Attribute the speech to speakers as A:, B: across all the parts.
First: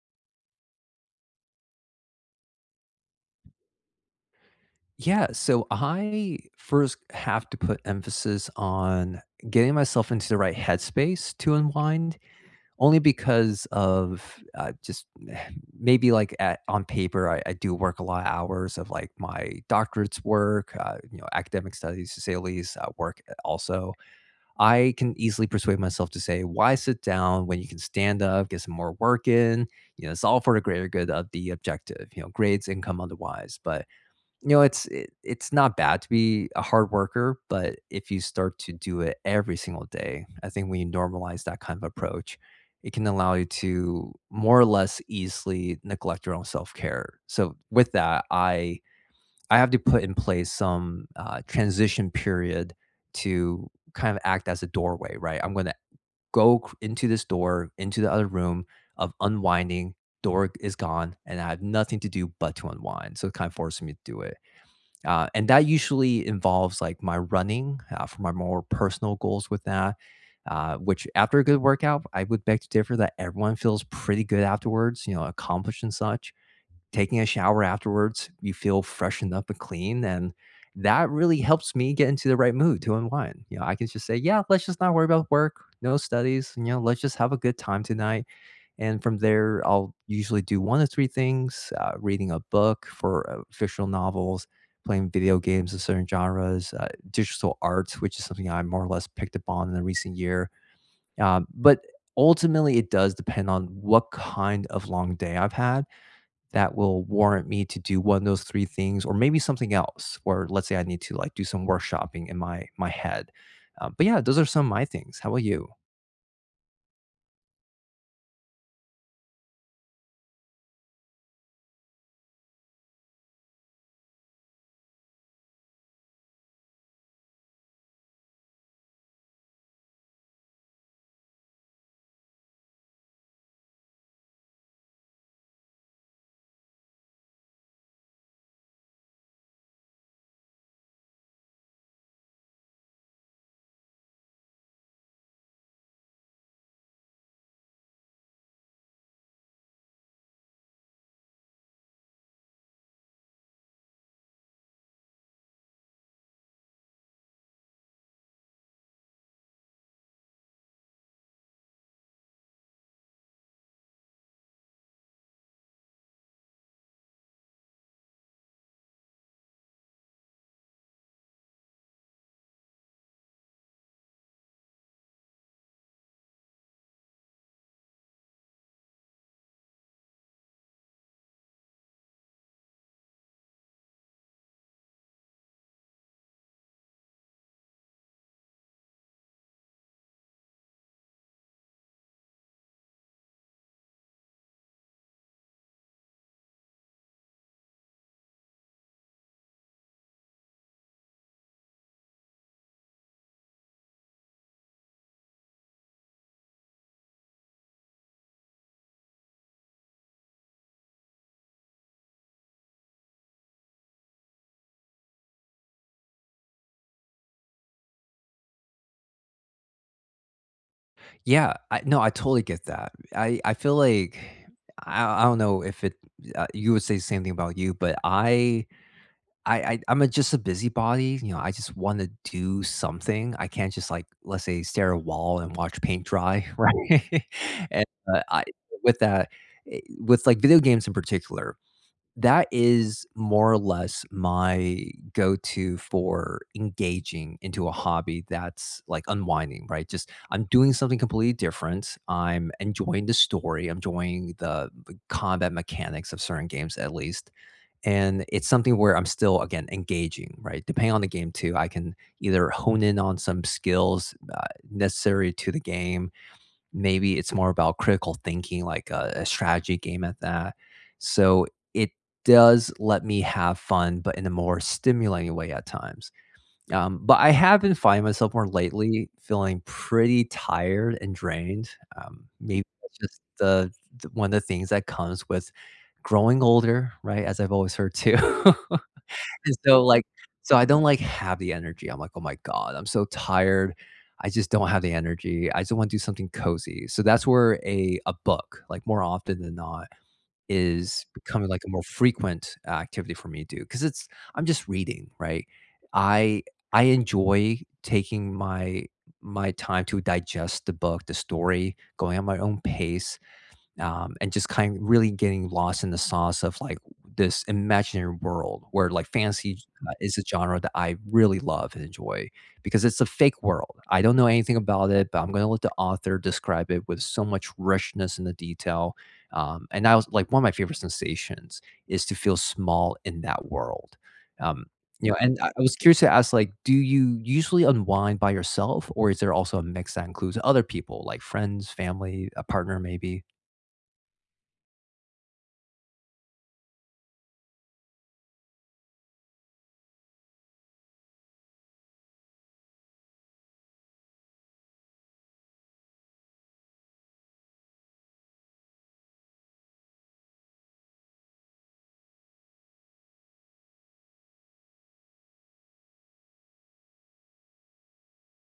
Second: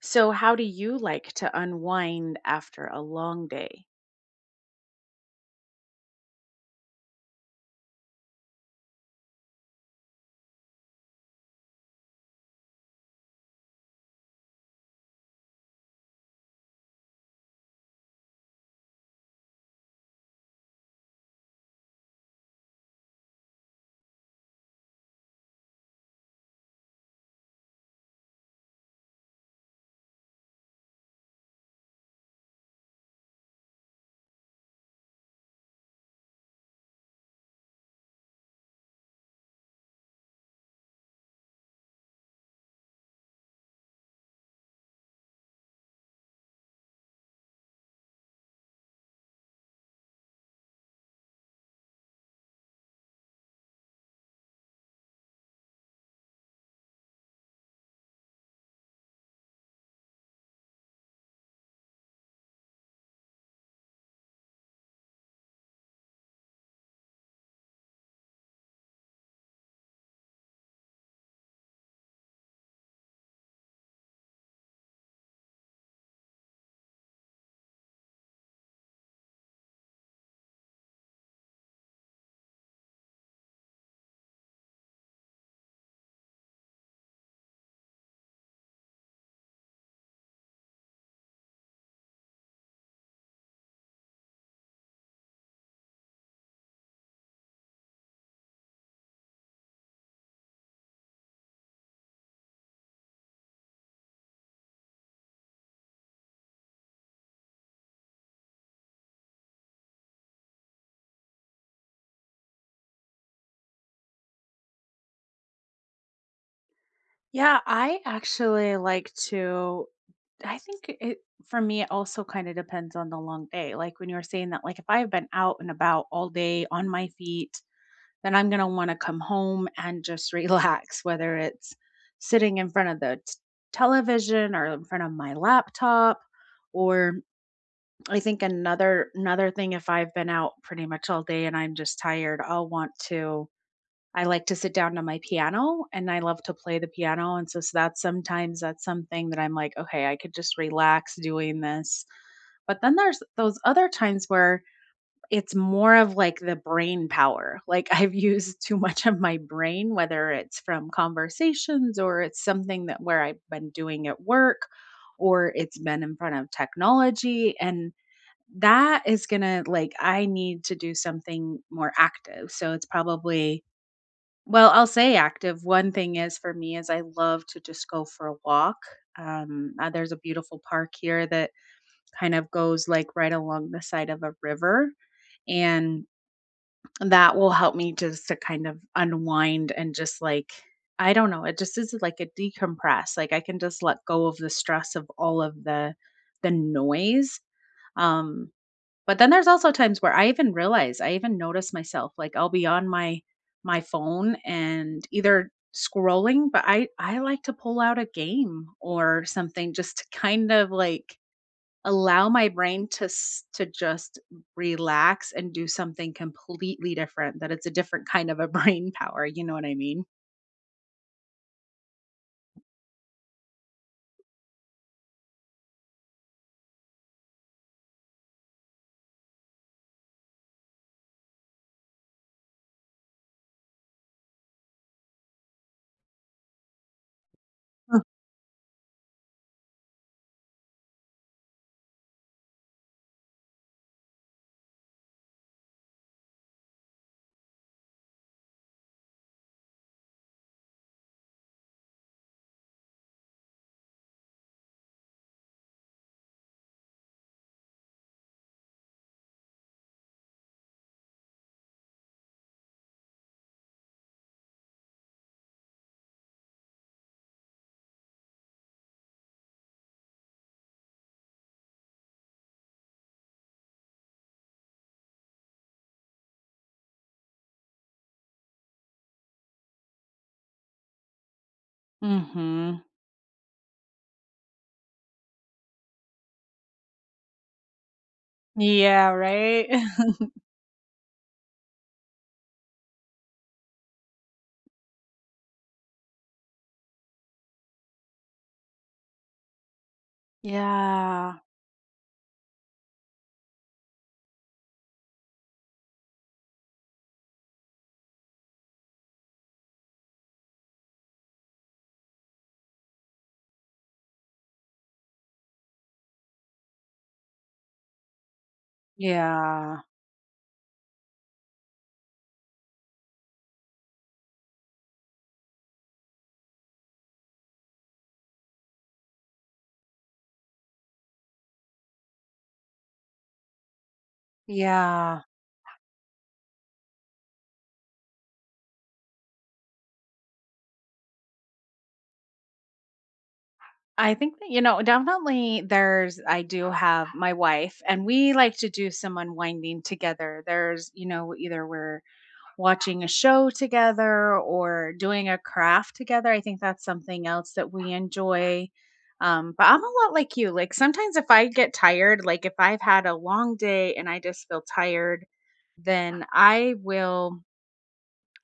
A: So, how do you like to unwind after a long day?
B: Yeah, so I first have to put emphasis on getting myself into the right headspace to unwind, only because of just maybe like on paper, I do work a lot of hours of like my doctorate's work, you know, academic studies, to say at least, work also. I can easily persuade myself to say, why sit down when you can stand up, get some more work in? You know, it's all for the greater good of the objective, you know, grades, income, otherwise. But you know, it's not bad to be a hard worker, but if you start to do it every single day, I think when you normalize that kind of approach, it can allow you to more or less easily neglect your own self care. So with that, I have to put in place some transition period to kind of act as a doorway, right? I'm going to into this door, into the other room of unwinding. Door is gone, and I have nothing to do but to unwind. So it kind of forces me to do it. And that usually involves like my running for my more personal goals with that, which after a good workout, I would beg to differ that everyone feels pretty good afterwards, you know, accomplished and such. Taking a shower afterwards, you feel freshened up and clean. And that really helps me get into the right mood to unwind. You know, I can just say, yeah, let's just not worry about work, no studies, you know, let's just have a good time tonight, and from there, I'll usually do one of three things: reading a book for fictional novels, playing video games of certain genres, digital art, which is something I more or less picked up on in the recent year. But ultimately, it does depend on what kind of long day I've had that will warrant me to do one of those three things, or maybe something else. Or let's say I need to like do some workshopping in my head. But yeah, those are some of my things. How about you?
A: Yeah, I actually like to. I think it for me, it also kind of depends on the long day. Like when you were saying that, like if I've been out and about all day on my feet, then I'm gonna want to come home and just relax, whether it's sitting in front of the television or in front of my laptop. Or I think another thing, if I've been out pretty much all day and I'm just tired, I like to sit down to my piano and I love to play the piano. And so, that's sometimes that's something that I'm like, okay, I could just relax doing this. But then there's those other times where it's more of like the brain power. Like I've used too much of my brain, whether it's from conversations or it's something that where I've been doing at work or it's been in front of technology. And that is going to like, I need to do something more active. So it's probably well, I'll say active. One thing is for me is I love to just go for a walk. There's a beautiful park here that kind of goes like right along the side of a river, and that will help me just to kind of unwind and just like I don't know, it just is like a decompress. Like I can just let go of the stress of all of the noise. Um, but then there's also times where I even notice myself, like I'll be on my phone and either scrolling, but I like to pull out a game or something just to kind of like allow my brain to to just relax and do something completely different that it's a different kind of a brain power, you know what I mean?
B: Yeah, I no, I totally get that. I feel like I don't know if it you would say the same thing about you, but I I'm a, just a busybody. You know, I just want to do something. I can't just like let's say stare at a wall and watch paint dry, right? and I with that with like video games in particular, that is more or less my go-to for engaging into a hobby that's, like, unwinding, right? Just I'm doing something completely different. I'm enjoying the story, I'm enjoying the combat mechanics of certain games, at least, and it's something where I'm still, again, engaging, right? Depending on the game too, I can either hone in on some skills, necessary to the game. Maybe it's more about critical thinking, like a strategy game at that. So it does let me have fun, but in a more stimulating way at times. But I have been finding myself more lately feeling pretty tired and drained. Maybe
A: Mhm.
B: that's just the one of the things that comes with growing older, right? As I've always heard too.
A: Yeah,
B: And
A: right.
B: so, like so I don't, like, have the energy. I'm like, "Oh my god, I'm so tired. I just don't have the energy. I just wanna do something cozy." So that's where a book, like, more often than not, is
A: Yeah.
B: becoming, like, a more frequent activity for me to do, because it's I'm just reading, right? I I enjoy taking my time to digest the book, the story, going at my own pace, and just kind of really getting lost in the sauce of like this imaginary world where like fantasy
A: Yeah,
B: is a genre that I really love and enjoy, because it's a fake world. I don't know anything about it, but I'm going to let the author describe it with so much richness in the detail. And I was like, one of my favorite sensations is to feel small in that world. Um, you know,
A: yeah,
B: and I was curious to ask, like, do you usually unwind by yourself, or is there also a mix that includes other people, like friends, family, a partner, maybe?
A: I think that, you know, definitely there's I do have my wife and we like to do some unwinding together. There's, you know, either we're watching a show together or doing a craft together. I think that's something else that we enjoy. But I'm a lot like you. Like sometimes if I get tired, like if I've had a long day and I just feel tired, then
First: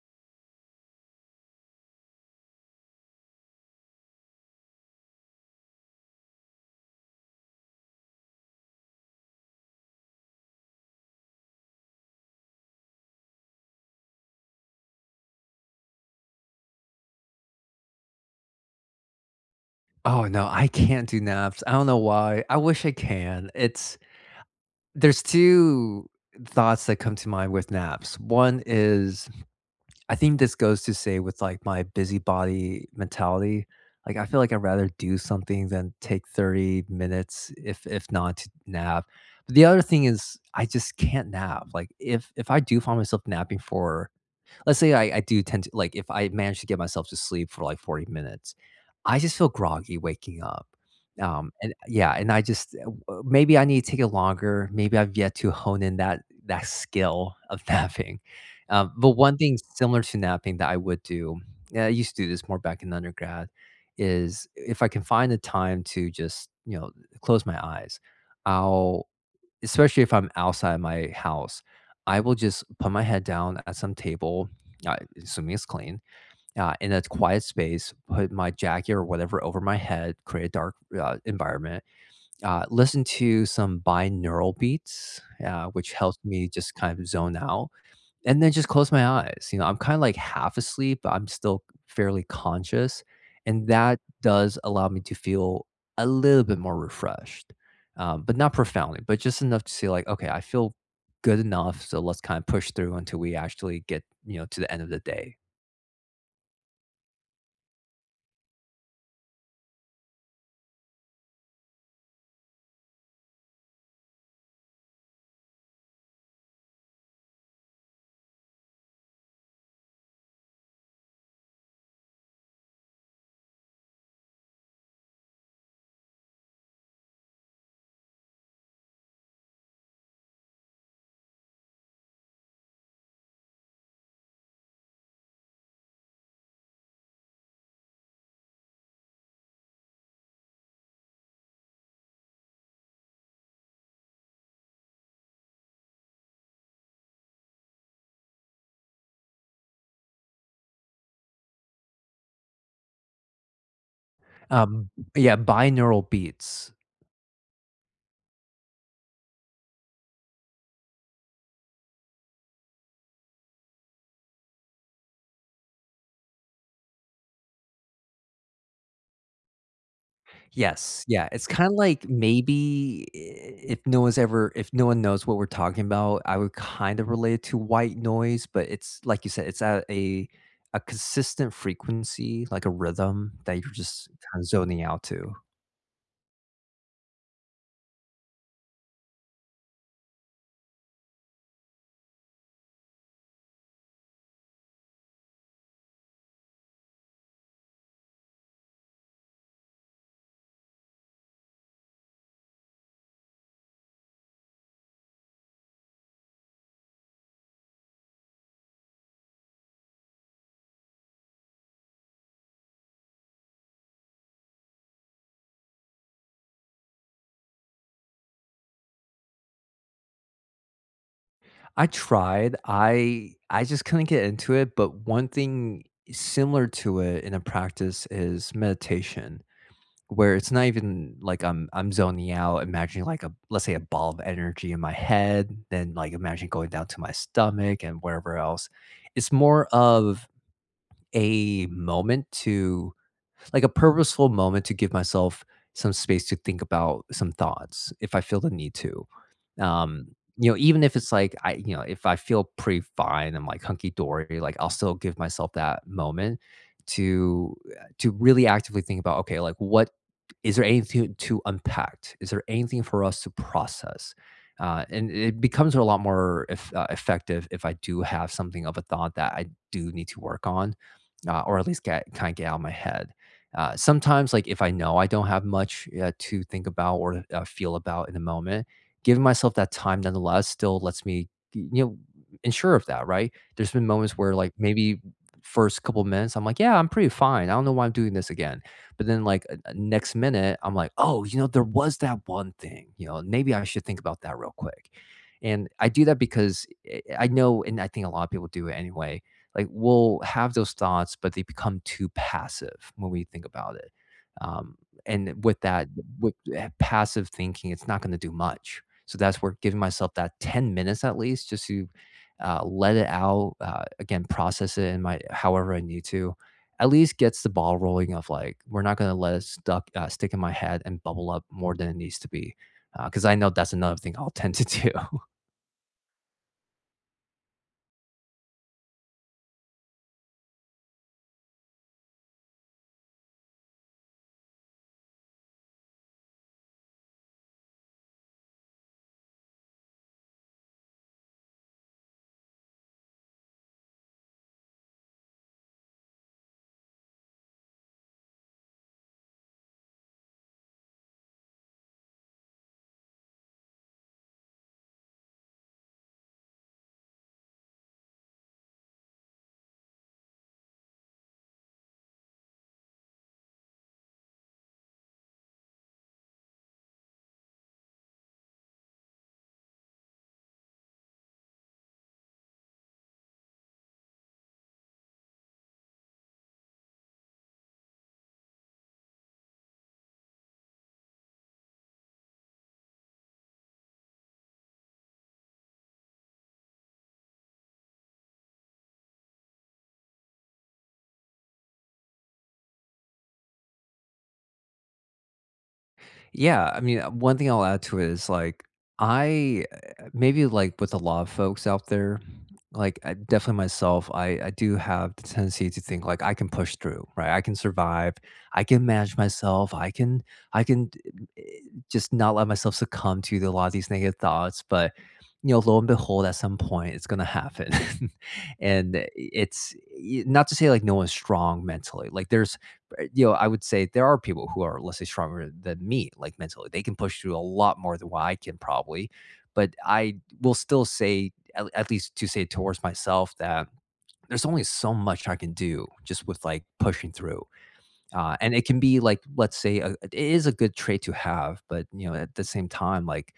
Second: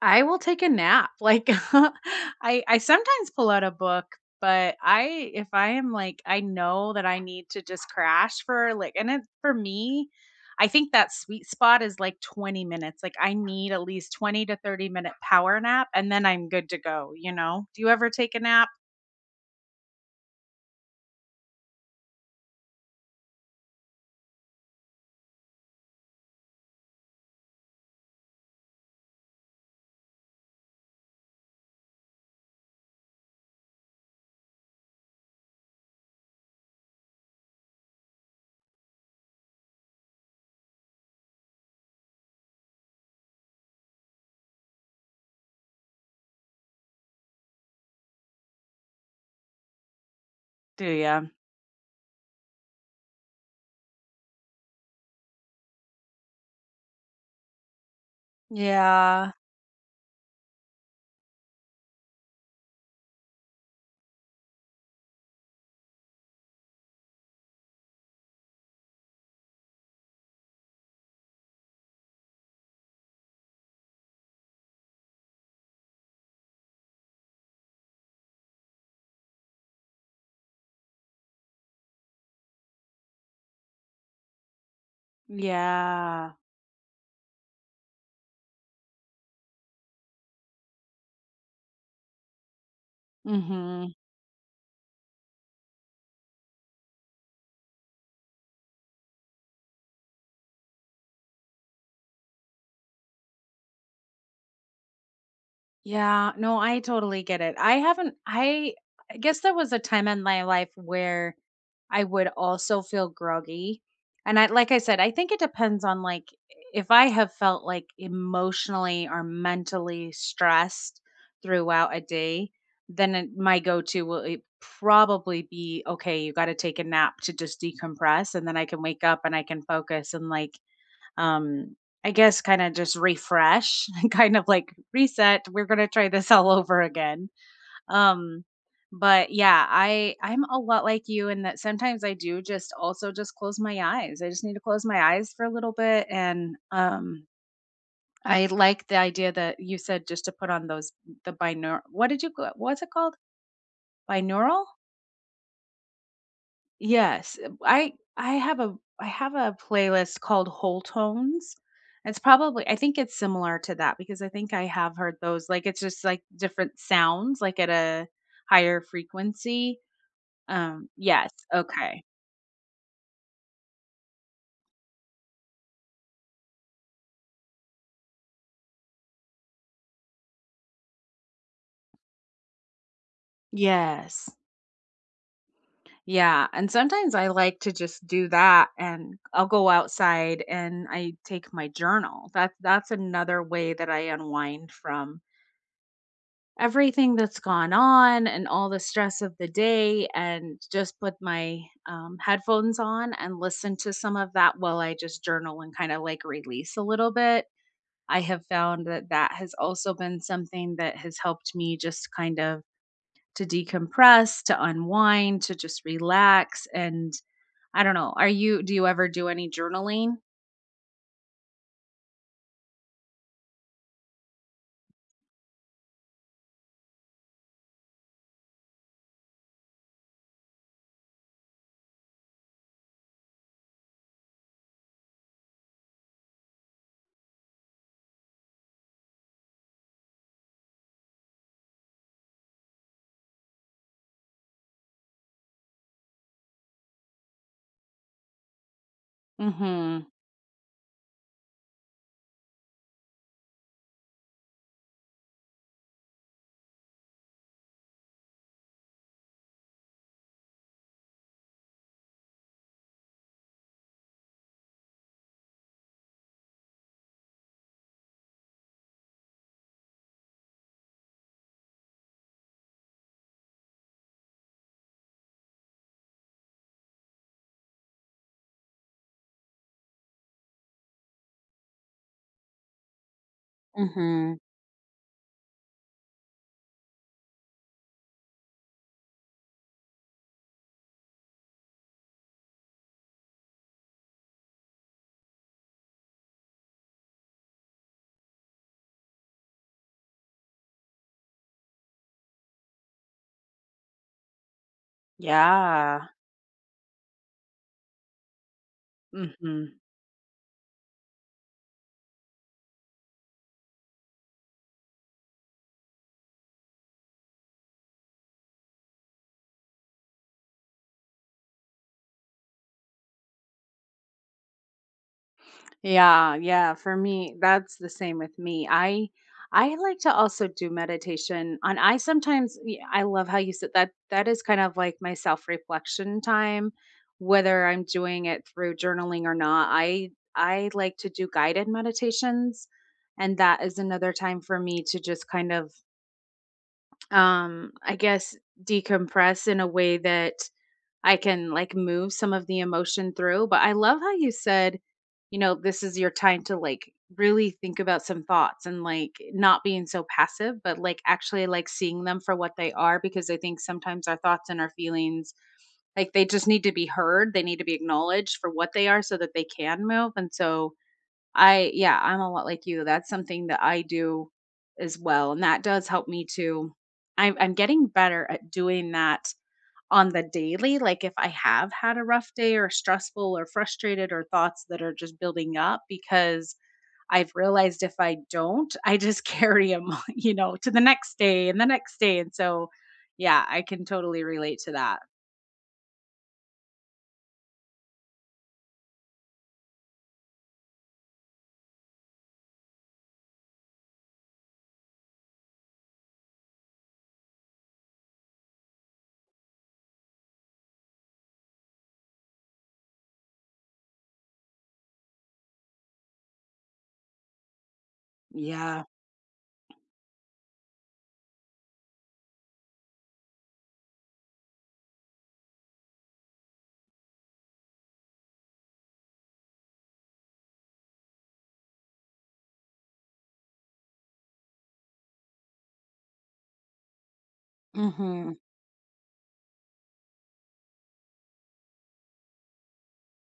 A: I will take a nap. Like I sometimes pull out a book, but I if I am like I know that I need to just crash for like, and it for me, I think that sweet spot is like 20 minutes. Like I need at least 20 to 30 minute power nap and then I'm good to go, you know? Do you ever take a nap?
B: Oh, no, I can't do naps. I don't know why. I wish I can. It's there's 2 thoughts that come to mind with naps. One is I think this goes to say with, like, my busybody mentality. Like, I feel like I'd rather do something than take 30 minutes if not to nap. But the other thing is I just can't nap. Like, if I do find myself napping for let's say I do tend to like if I manage to get myself to sleep for like 40 minutes, I just feel groggy waking up.
A: Do you?
B: And yeah, and I just maybe I need to take it longer. Maybe I've yet to hone in that skill of napping. But
A: Yeah.
B: one thing similar to napping that I would do, and I used to do this more back in undergrad, is if I can find the time to just you know close my eyes, I'll especially if I'm outside my house, I will just put my head down at some table, uh, assuming it's clean, in a quiet space, put my jacket or whatever over my head, create a dark environment, listen to some binaural beats, which helps
A: Yeah.
B: me just kind of zone out. And then just close my eyes, you know, I'm kinda, like, half asleep, but I'm still fairly conscious, and
A: Mhm.
B: that does allow me to feel a little bit more refreshed, but not profoundly, but just enough to say, like, "Okay, I feel good enough, so let's kinda push through until we actually get, you know, to the end of the day."
A: Yeah. No, I totally get it. I haven't I guess there was a time in my life where I would also feel groggy. And I like I said, I think it depends on like if I have felt like emotionally or mentally stressed throughout a day, then my go-to will it probably be okay, you got to take a nap to just decompress and then I can wake up and I can focus and like, um, I guess kind of just refresh, and kind of like reset. We're going to try this all over again. Um, but yeah, I I'm a lot like you in that sometimes I do just also just close my eyes. I just need to close my eyes for a little bit. And I like the idea that you said just to put on those the binaural, what did you what's it called? Binaural?
B: Um, yeah, binaural beats.
A: Yes. I I have a I have a playlist called Whole Tones. It's probably I think it's similar to that because I think I have heard those, like it's just like different sounds like at a higher frequency.
B: Yes, yeah,
A: Yes,
B: it's kinda
A: okay.
B: like maybe I if no one's ever if no one knows what we're talking about, I would kind of relate it to white noise, but it's like you said, it's at a consistent frequency, like a rhythm that you're just
A: Yes.
B: kinda zoning out to.
A: Yeah, and sometimes I like to just do that and I'll go outside and I take my journal. That's another way that I unwind from everything that's gone on and all the stress of the day and just put my, headphones on and listen to some of that while I just journal and kind of like release a little bit. I have found that that has also been something that has helped me just kind of to decompress, to unwind, to just relax. And I don't know. Are you do you ever do any journaling?
B: I tried, I just couldn't get into it, but one thing similar to it in a practice is meditation. Where it's not even like I'm zoning out, imagining like a let's say a ball of energy in my head, then like imagine going down to my stomach and wherever else. It's more of a moment to like a purposeful moment to give myself some space to think about some thoughts if I feel the need to.
A: Mhm.
B: Um, you know, even if it's like I, you know, if I feel pretty fine, I'm like hunky dory, like I'll still give myself that moment to really actively think about, okay, like what is there anything to unpack? Is there anything for us to process? And it becomes a lot more effective if I do have something of a thought that I do need to work on, or at least get kind of get out of my head. Sometimes, like if I know I don't have much to think about or feel about in the moment, giving myself that time nonetheless still lets me, you know, ensure of that, right? There's been moments where,
A: Mhm.
B: like, maybe first couple minutes, I'm like, "Yeah, I'm pretty fine. I don't know why I'm doing this again." But then, like, next minute, I'm like, "Oh, you know, there was that one thing, you know, maybe I should think about that real quick." And I do that because I know and I think a lot of people do it anyway, like, we'll have those thoughts, but they become too passive when we think about it. Um, and with that,
A: Yeah.
B: with, passive thinking, it's not gonna do much. So that's where giving
A: Mhm.
B: myself that 10 minutes at least just to let it out, again, process it in my however I need to, at least gets the ball rolling of like, we're not going to let it stick in my head and bubble up more than it needs to be. Because I know that's another thing I'll tend to do.
A: Yeah, yeah, for me that's the same with me. I like to also do meditation on I sometimes I love how you said that that is kind of like my self-reflection time, whether I'm doing it through journaling or not. I like to do guided meditations and that is another time for me to just kind of, I guess, decompress in a way that I can like move some of the emotion through. But I love how you said, you know, this is your time to like really think about some thoughts and like not being so passive, but like actually like seeing them for what they are. Because I think sometimes our thoughts and our feelings, like they just need to be heard, they need to be acknowledged for what they are so that they can move. And so I, yeah, I'm a lot like you. That's something that I do as well. And that does help me to, I'm getting better at doing that on the daily, like if I have had a rough day or stressful or frustrated or thoughts that are just building up. Because I've realized if I don't, I just carry them, you know, to the next day and the next day. And so, yeah, I can totally relate to that.
B: Yeah, I mean, one thing I'll add to it is like I maybe like with a lot of folks out there, like I, definitely myself, I do have the tendency to think like I can push through, right? I can survive, I can manage myself, I can eh, just not let myself succumb to a lot of these negative thoughts, but you know, lo and behold, at some point, it's gonna happen,
A: Yeah.
B: and it's not to say like no one's strong mentally. Like there's you know, I would say there are people who are, let's say, stronger than me, like mentally. They can push through a lot more than what I can probably. But I will still say, at least to say towards myself, that there's only so much I can do just with like pushing through.
A: Hmm.
B: And it can be like, let's say, it is a good trait to have, but you know, at the same time, like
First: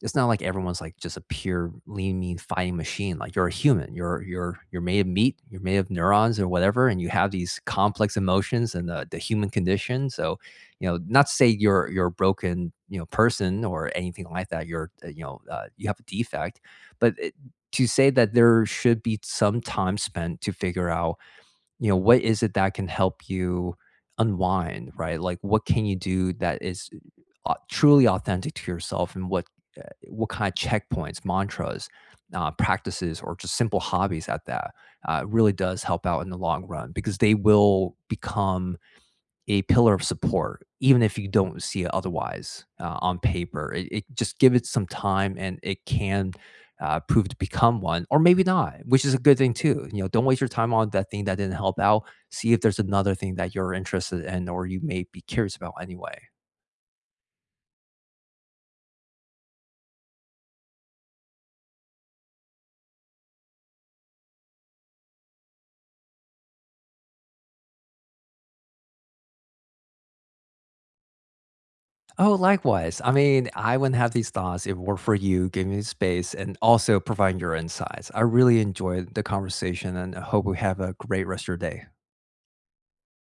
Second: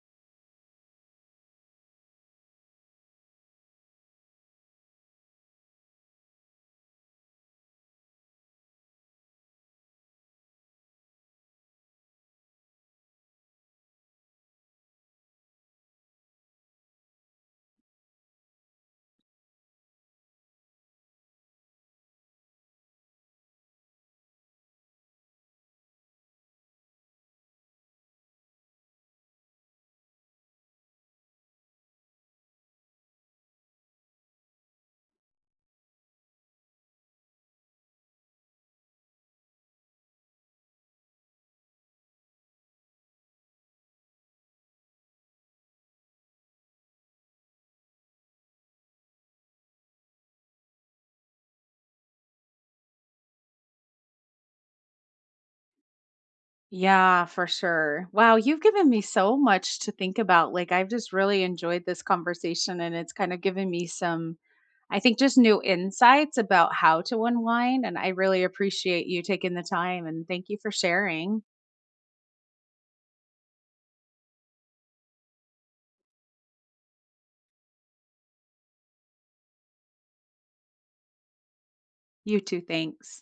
B: it's not like everyone's like just a pure lean, mean fighting machine. Like you're a human. You're made of meat. You're made of neurons or whatever, and you have these complex emotions and the human condition. So, you know, not to say you're a broken you know person or anything like that. You're you know you have a defect, but to say that there should be some time spent to figure out you know, what is it that can help you unwind, right? Like, what can you do that is truly authentic to yourself, and uh, what kind of checkpoints, mantras, practices, or just simple hobbies at that really does help out in the long run because they will become a pillar of support, even if you don't see it otherwise on paper. It just give it some time, and it can prove to become one, or maybe not, which is a good thing too. You know, don't waste your time on that thing that didn't help out. See if there's another thing that you're interested in, or you may be curious about anyway.
A: Yeah, for sure. Wow, you've given me so much to think about. Like, I've just really enjoyed this conversation, and it's kind of given me some, I think, just new insights about how to unwind, and I really appreciate you taking the time and thank you for sharing.
B: Oh, likewise. I mean, I wouldn't have these thoughts if it were for you giving me space and also providing your insights. I really enjoyed the conversation and I hope we have a great rest of your day.
A: You too, thanks.